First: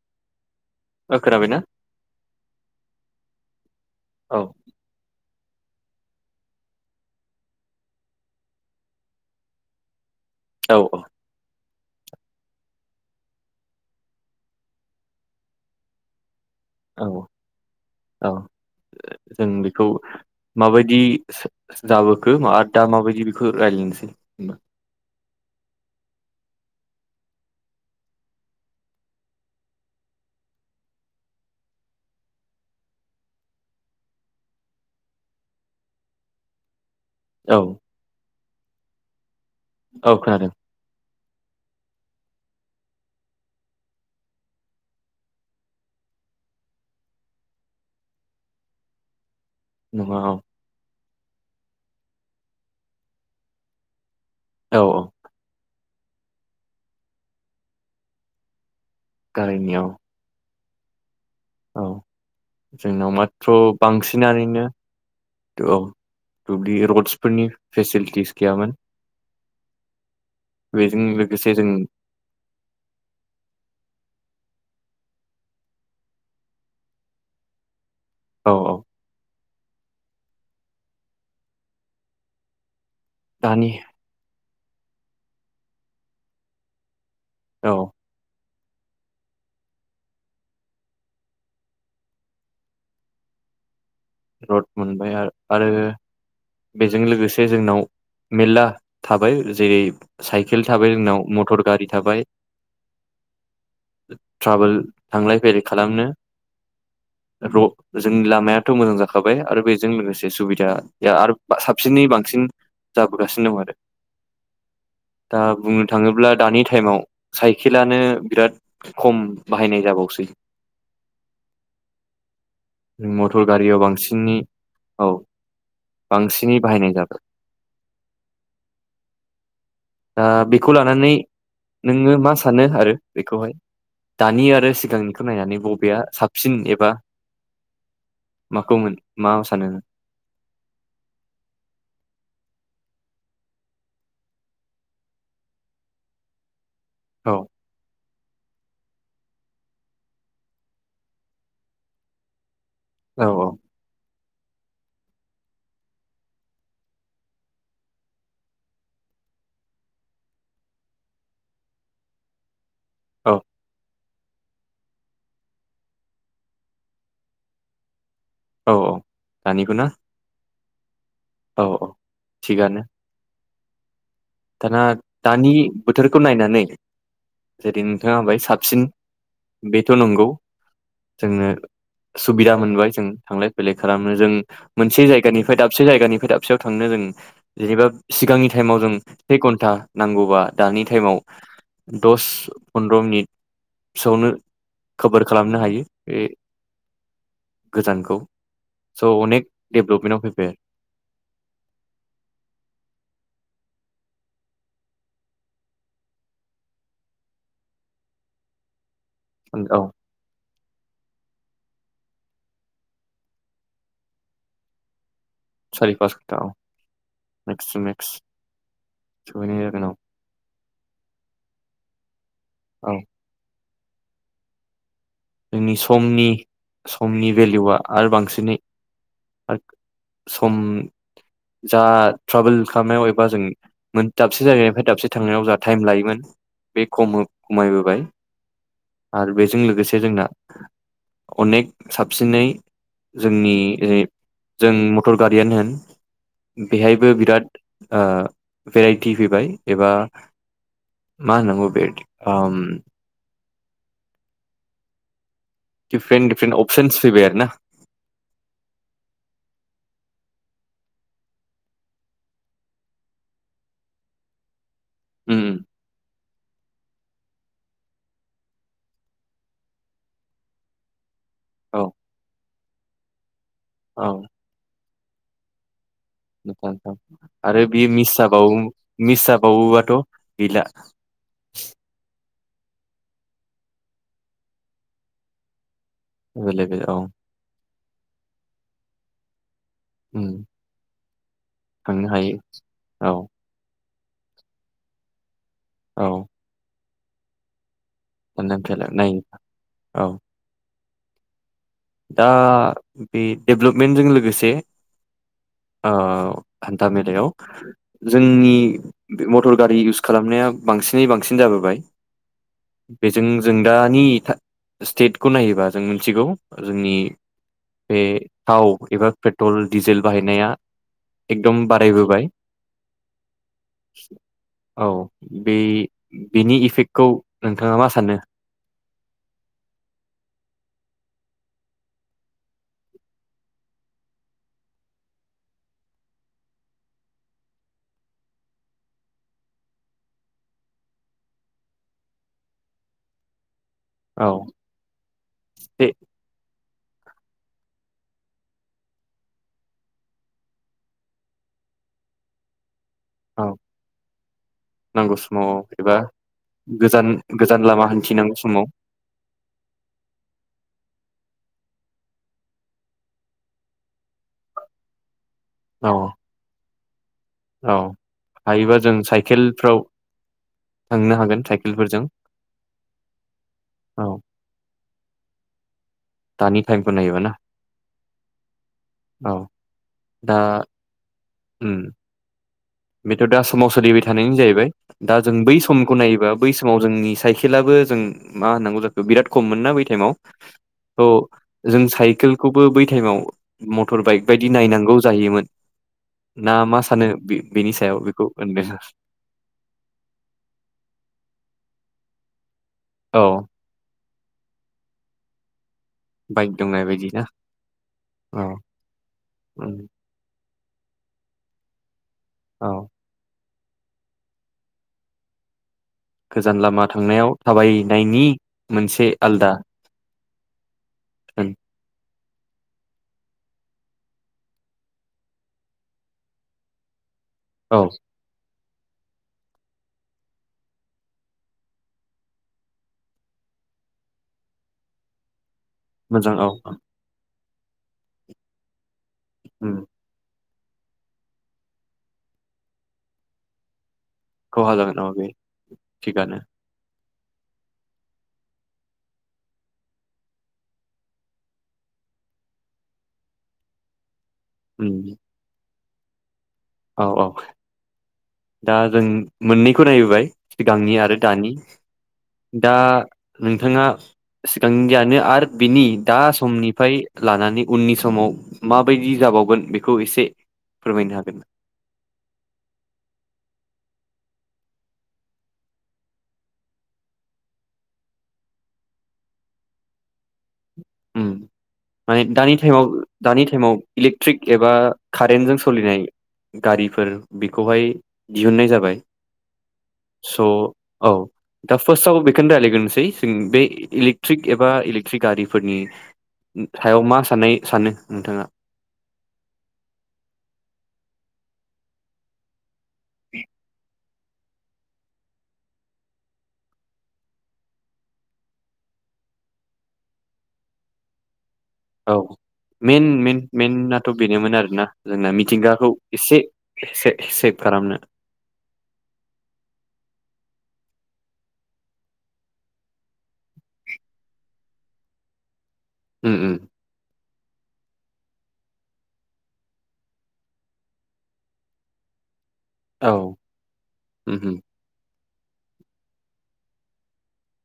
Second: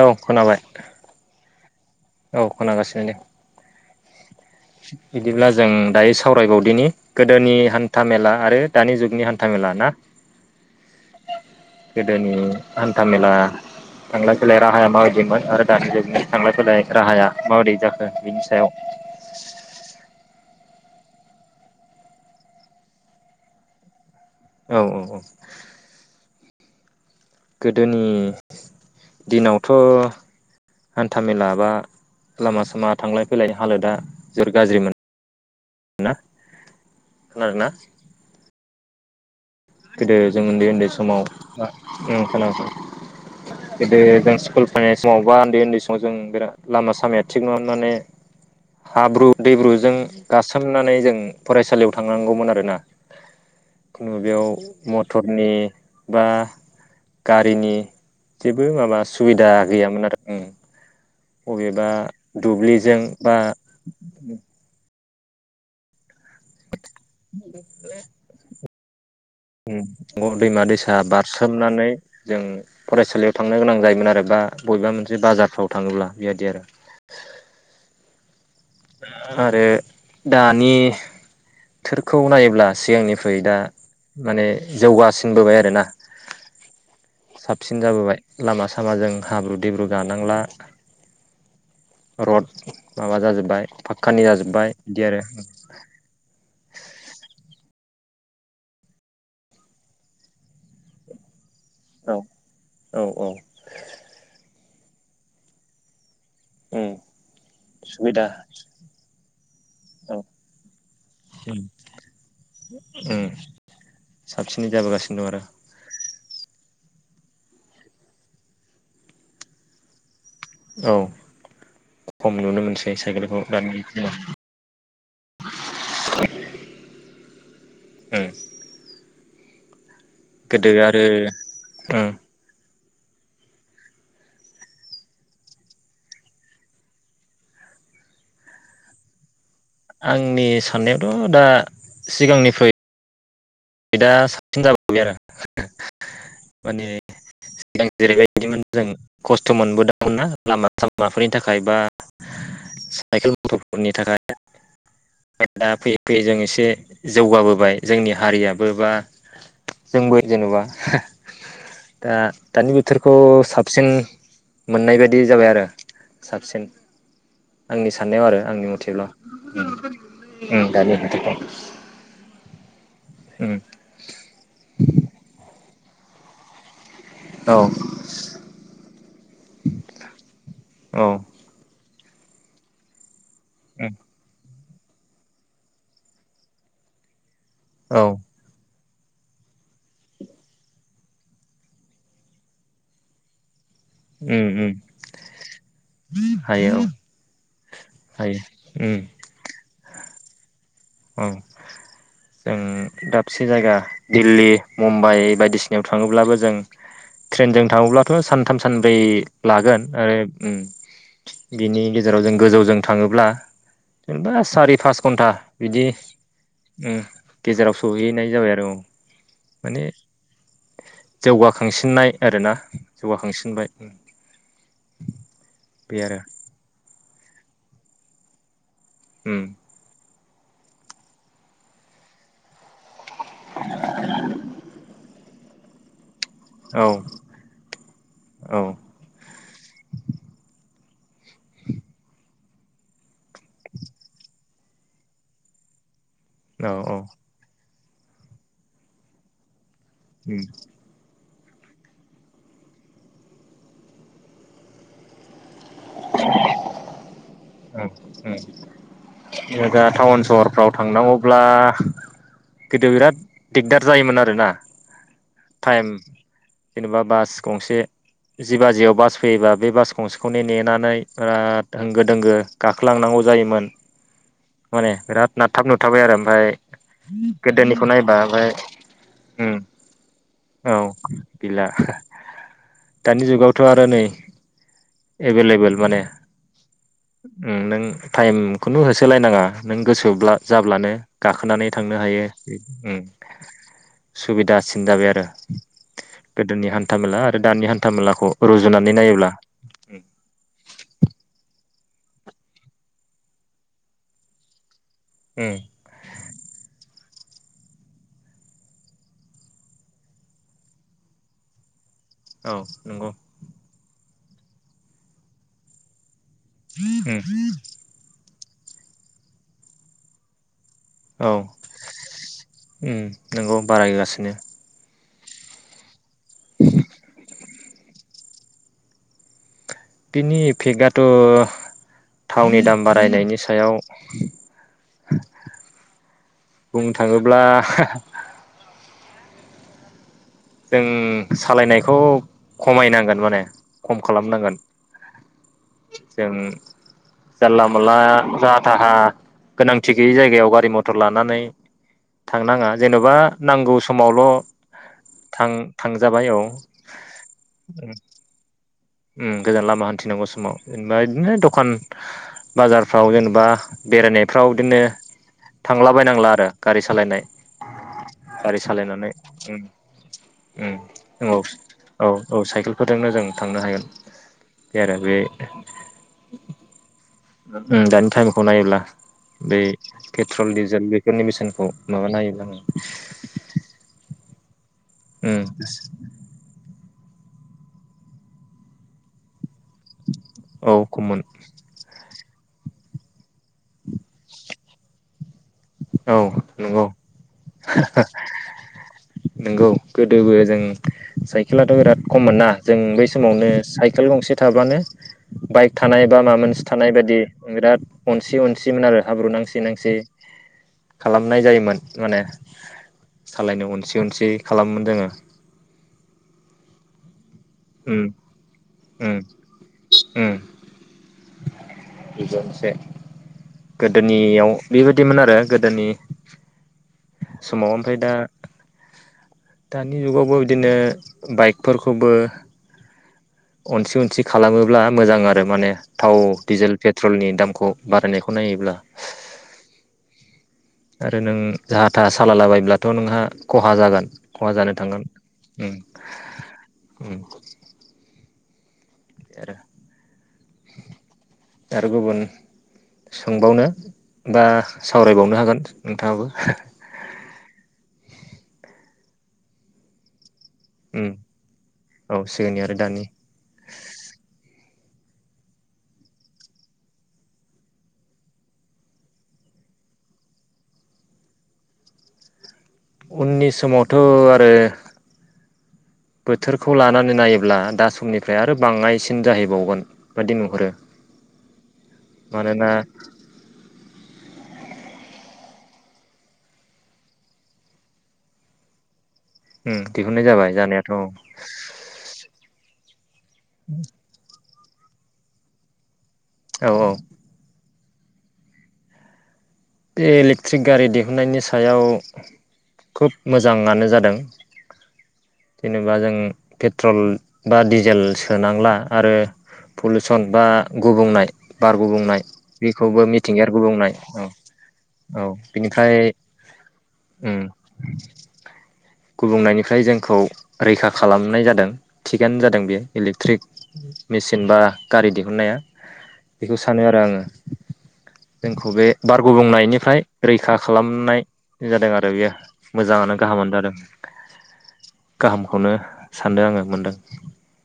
औ खोनाबाय। ओ खोनाबायना औ खोनागासिनो दे। औ बिदिब्ला जों दायो सावरायबावदिनि गोदोनि हान्था मेला आरो दानि जुगनि हान्था मेला ना? औ औ गोदोनि हान्था मेला थांलाय फैलाय राहाया माबायदिमोन आरो दानि जुगनि थांलाय फैलाय औ राहाया माबोरै जाखो औ बिनि सायाव? जों बेखौ माबायदि जाबोखो आरो दा माबायदि बेखो रायलायनोसै। औ औ औ गोदोनि दिनावथ' हान्थामेला बा लामा सामा थांलाय फैलाय हालोदा जोबोर गाज्रि मोन ना? औ खोनादोना? औ गोदो जों खोनादों उन्दै उन्दै समाव ओम खोनादों, गोदो जों जों स्कुल फैनाय समाव बा उन्दै उन्दै समाव जों बिराद लामा सामाया थिग नङा माने हाब्रु दैब्रुजों नङा औ गासोमनानै जों फरायसालियाव थांनांगौमोन आरोना खुनु बेयाव औ औ मथरनि बा गारिनि जेबो माबा सुबिदा गारिनि औ गैयामोन आरो उम औ दुब्लिजों जोंनाव बा माथ्र' बांसिनानो औ दुब्लि रडसफोरनि फेसिलिटिस गैयामोन। नंगौ दैमा दैसा बेजों लोगोसे जों बारसोमनानै जों फरायसालियाव थांनो गोनां जायोमोन आरो बा बबेबा मोनसे बाजारफ्राव थाङोब्ला बेबादि आरो। औ औ दा आरो दानि बोथोरखौ नायोब्ला सिगांनिफ्राय दा दानि माने जौगासिनबोबाय आरोना औ साबसिन जाबोबाय लामा सामाजों हाब्रु दैब्रु गानांला रड माबा जाजोब्बाय फाक्कानि रड जाजोब्बाय बिदि मोनबाय आरो बेजों लोगोसे जोंनाव मेलला थाबाय जेरै साइकेल थाबाय जोंनाव मटर गारि औ थाबाय औ औ ट्राभेल थांलाय फैलाय खालामनो उम र जोंनि सुबिदा लामायाथ' मोजां ज थाबाय आरो बेजों औ लोगोसे सुबिदाया आरो उम साबसिनै बांसिन उम जाबोगासिनो दं आरो साबसिनै जाबोगासिनो दं आरो दा बुंनो थाङोब्ला दानि टाइमाव साइकेलानो बिराद खम बाहायनाय जाबावसै औ खम नुनो मोनसै साइकेलखौ दानि दिनाव बांसिननि औ बांसिनै बाहायनाय जाबाय हम दा बेखौ लानानै उम नोङो मा सानो आरो बेखौहाय दानि आरो सिगांनिखौ नायनानै बबेया साबसिन एबा माखौमोन मा सानो? आंनि साननायावथ' दा सिगांनिफ्राय दा साबसिन जाबोबाय आरो माने औ [inaudible] जेरै बायदिमोन जों खस्थ' मोनबोदोंमोन ना लामा सामाफोरनि थाखाय बा औ साइकेल औ मथरफोरनि थाखाय नै दा फैयै फैयै जों एसे जौगाबोबाय जोंनि हारियाब बोबा जोंबो जेनेबा दा दानि बोथोरखौ औ साबसिन मोननाय बायदि जाबाय आरो साबसिन आंनि स साननायाव आरो आंनि औ औ मथेब्ला दानिखौ ना उ दानिखौ औ औ थिगानो उ दाना दानि बोथोरखौ नायनानै औ जेरै नोंथाङा बाय साबसिन बेथ' नंगौ औ जोंनो सुबिदा मोनबाय जों थांलाय फैलाय उम खालामनो जों मोनसे जायगानिफ्राय दाबसे जायगानिफ्राय दाबसेयाव थांनो जों जेनेबा औ सिगांनि टाइमाव जों से घन्टा नांगौबा दानि टाइमाव दस फन्द्र' मिनिट सोआवनो उम उम खभार खालामनो हायो बे हायो औ गोजानखौ हायो उम स' अनेक डेभलपमेन्टाव फैबाय आरो औ जों दाबसे जायगा दिल्ली मुम्बाइ बायदिसिनायाव थाङोब्लाबो जों ट्रेनजों थाङोब्लाथ' सानथाम सान ब्रै आरो। लागोन औ ओइ उम बिनि गेजेराव जों गोजौजों थाङोब्ला जेनेबा सारि पास घन्टा बिदि सारि पास घन्टा औ उम मेक्स गेजेराव टु मेक्स सौहैनाय जाबाय आरो औ सहैनाय माने जागोन औ जौगाखांसिननाय आरोना औ जौगाखांसिनबाय उम जोंनि समनि समनि भेल्युआ आरो बांसिनै उम [unintelligible] सम जा ट्राभेल खालामनायाव एबा जों मोन दाबसे जायगानिफ्राय दाबसे थांनायाव टाइम लायोमोन। बे औ खम खमायबोबाय औ आरो बेजों लोगोसे अनेक साबसिनै जोंनि जों मटर गारियानो होन औ बेहायबो बिराद ओ भेराइटि फैबाय। एबा उम मा होननांगौ बेद उम दिफारेन्ट दिफारेन्ट अपसन्स फैबाय आरो ना जायगा टाउन सहर फ्राव थांनांगौब्ला गोदो बिराद दिगदार जायोमोन आरोना। उम टाइम जेनेबा बास गंसे जि बाजियाव बास फैयोबा बे बास गंसेखौनो नेनानै ओ बिराद औ होंगो दोंगो लांनांगौ जायोमोन। औ। माने बिराद नाबथाब नुब नंगौ नोंथां आरो बेयो नायबा ओमफ्राय मिसाबावो उम मिसाबावोबाथ' गैला। औ गैला दानि जुगावथ' आरो नै एभेलेबेल माने। एभेलेबेल औ। उम नों टाइम खुनु होसोलायनाङा। नों उम गोसोब्ला जाब्लानो गाखोनानै थांनो हायो उम। औ सुबिदासिन जाबाय आरो। औ गोदोनि हान्थ न्थामेला आरो दानि हान हान्थामेलाखौ साननानै फैयालाय रुजुनानै नायनो नायोब्ला औ दा बे देभेलपमेन्टजों लोगोसे उम ओ हान्थामेलायाव जोंनि मटर गारि इउस खालामनाया बांसिनै बांसिन जाबोबाय। औ नंगौ बेजों जों दानि स्टेटखौ नायोबा जों मिथिगौ जोंनि उम बे थाव एबा पेट्रल डिजेल बाहायनाया औ एकदम बारायबोबाय। उम नंगौ बारायगासिनो औ बे बेनि इफेक्टखौ नोंथाङा मा सानो? बिनि इफेक्टआथ' थावनि दाम बारायनायनि सायाव बुंनो थाङोब्ला जों सालायनायखौ खमायनांगोन माने खम औ खालामनांगोन, बे जों जानला मोनला जाहा थाहा गोनांथि गैयि जायगायाव गारि मथर लानानै थांनाङा जेन'बा औ नांगौ समावल' नांगौ थां समाव एबा थांजाबाय औ गोजान गोजान लामा हान्थिनांगौ समाव उम, गोजान लामा हान्थिनांगौ समाव जेनेबा इदिनो दखान बाजारफ्राव जेनेबा बेरायनायफ्राव इदिनो औ थांलाबायनांला आरो गारि सालायनाय औ गारि हायोबा जों सालायनानै उम साइकेलफ्राव उम थांनो नंगौ हागोन साइकेलफोरजों औ औ साइकेलफोरजोंनो जों थांनो हागोन। औ बे आरो बे दानि टाइमखौ नायोबा ना उम दानि टाइमखौ नायोब्ला औ बे दा पेट्रल डिजेल बेफोरनि बेसेनखौ उम माबा नायो [inaudible] बेथ' दा समाव सोलिबाय थानायानो जाहैबाय। दा जों उम बै समखौ नायोबा बै समाव जोंनि साइकेलाबो जों मा होननांगौ जाखो बिराद खम मोन ना बै टाइम औ अ खममोन जों साइकेलखौबो बै टाइमाव मटर बाइक बायदि नायनांगौ जायोमोन। ना मा सानो [unintelligible] बेखौ होनदों नोंगौ गोदोबो जों साइकेलाथ' बिराद खममोन ना? जों बै औ समावनो [unintelligible] [unintelligible] गंसे थाबानो बाइक थानाय बा माबा बाइक मोनसे दंनाय थानाय बायदि ना बिराद अनसि औ अनसिमोन आरो हाब्रु नांसि उम नांसि खालामनाय जायोमोन माने औ सालायनो अनसि अनसि खालामोमोन जोङो। गोजान लामा थांनायाव उम थाबायनायनि मोनसे उम आलदा उम [unintelligible] गोदोनियाव बेबायदिमोन आरो गोदोनि समाव औ ओमफाय दा दानि जुगावबो बिदिनो बाइकफोरखौबो अनसि -अनसि खालामोब्ला मोजां आरो माने थाव, मोजां औ डिजेल, पेट्रलनि दाम [unintelligible] बारायनायखौ नायोब्ला औ। आरो नों जाहा था सालाबायब्लाथ' नोंहा खहा जागोन। जानो खहा जागोन थांगोन अ बे उम थिगानो। उम। आरो गुबुन सोंबावनो? बा उम सावरायबावनो हागोन। नोंथांङाबो औ औ दा जों मोननैखौ नायबोबाय सिगांनि उम आरो दानि औ सिगांनि दा आरो दानि नोंथाङा सिगांनि जानो आरो बिनि दा समनिफ्राय लानानै उननि समाव माबायदि जाबावगोन बेखौ एसे फोरमायनो हागोन उननि समावथ' आरो बोथोरखौ लानानै नायोब्ला दा समनिफ्राय आरो बाङायसिन जाहैबावगोन बादि नुहरो। उम माने दानि टाइमाव दानि टाइमाव इलेकट्रिक एबा कारेन्टजों सोलिनाय गारिफोर बेखौहाय दिहुननाय जाबाय। उम दिहुननाय स' जाबाय जानायाथ' औ दा फार्स्टआव बेखौनो रायलाय [unintelligible] [unintelligible] जों बे इलेकट्रिक एबा इलेकट्रिक गारिफोरनि औ सायाव मा साननाय सानो नोंथाङा? बे इलेक्ट्रिक गारि दिहुननायनि सायाव खोब मोजांङानो जादों जेनेबा जों पेट्रल बा डिजेल सोनांला आरो पलुसन बा गुबुंनाय बार औ गुबुंनाय मेन बेखौबो मेन मिथिंगारि गुबुंनाय मेनाथ' औ बेनोमोन आरोना औ जोंना मिथिंगाखौ बिनिफ्राय एसे से उम सेब खालामनो गुबुंनायनिफ्राय जोंखौ रैखा खालामनाय जादों थिगानो जादों बेयो इलेक्ट्रिक मेसिन बा गारि दिहुनन्नाया उम बेखौ उम सानो आरो आङो जोंखौ बे बार गुबुंनायनिफ्राय रैखा खालामनाय जादों आरो बेयो औ मोजाङानो गाहामानो जादों उम उम गाहामखौनो सानदों आङो मोनदों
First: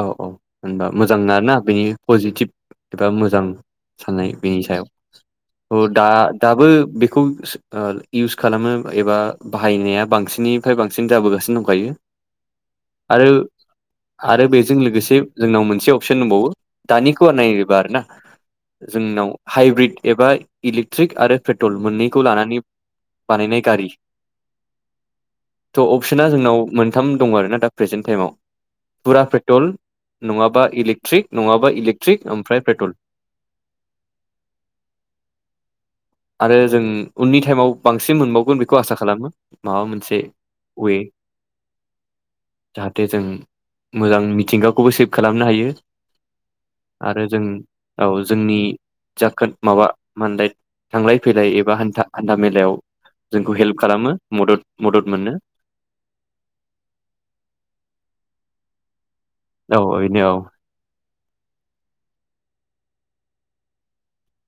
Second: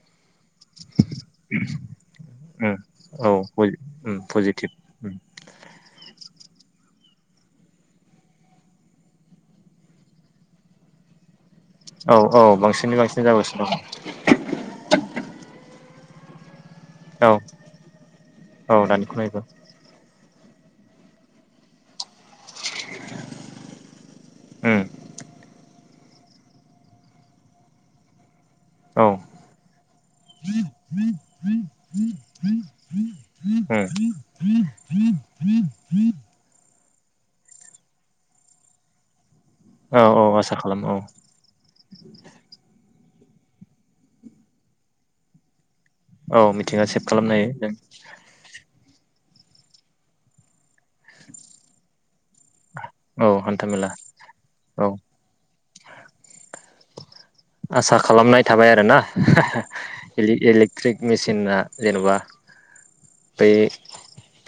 औ औ होनबा मोजां ना आरोना बेनि पजिटिभ उम एबा औ मोजां उम साननाय बेनि पजिटिभ सायाव उम औ दा दाबो बेखौ सो इउस खालामो एबा बाहायनाया बांसिननिफ्राय बांसिन जाबोगासिनो दं औ औ बांसिनै बांसिन जागासिनो दं आरो बेजों लोगोसे जोंनाव मोनसे अपसन दंबावो दानिखौ दं नायोबा आर ना औ जोंनाव दानिखौनायबो हाइब्रिद एबा इलेक्ट्रिक आरो पेट्रल मोननै खौ लानानै बानायनाय गारि उम स' अपसना जोंनाव मोनथाम दं आरोना दा प्रेजेन्ट टाइमाव औ फुरा उम पेट्रल नङाबा इलेक्ट्रिक नङाबा इलेक्ट्रिक ओमफ्राय पेट्रल आरो जों नि टाइमाव बांसिन मोनबावगोन बेखौ आसा खालामो माबा औ मोनसे औ आसा खालामो वे औ जाथ देजों मोजां मिथिंगाखौबो सेभ खालामनो हायो औ मिथिंगा सेभ आरो खालामनो जों हायो औ जोंनि जाखोद माबा माय थांलाय फैलाय एबा हान्था-हान्था मेलायाव औ जोंखौ हान्था हेल्प मेला खालामो औ मदद-मदद मोनो आसा खालामनाय थाबाय आरो ना [unintelligible] औ बेनो औ इलि-इलेक्ट्रिक मेसिनना जेनेबा बै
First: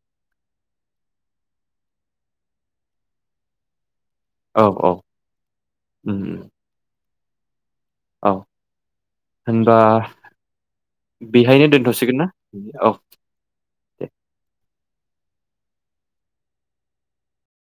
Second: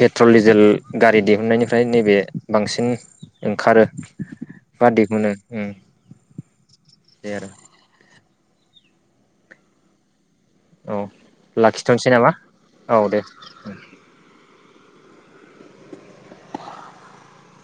पेट्रल दिजेल गारि दिहुननायनिफ्राय नैबे बांसिन ओंखारो औ औ बार्डेखौनो उम देर औ होनबा औ बेहायनो लाखिथ'नोसै दोनथ'सिगोन ना नामा औ दे। दे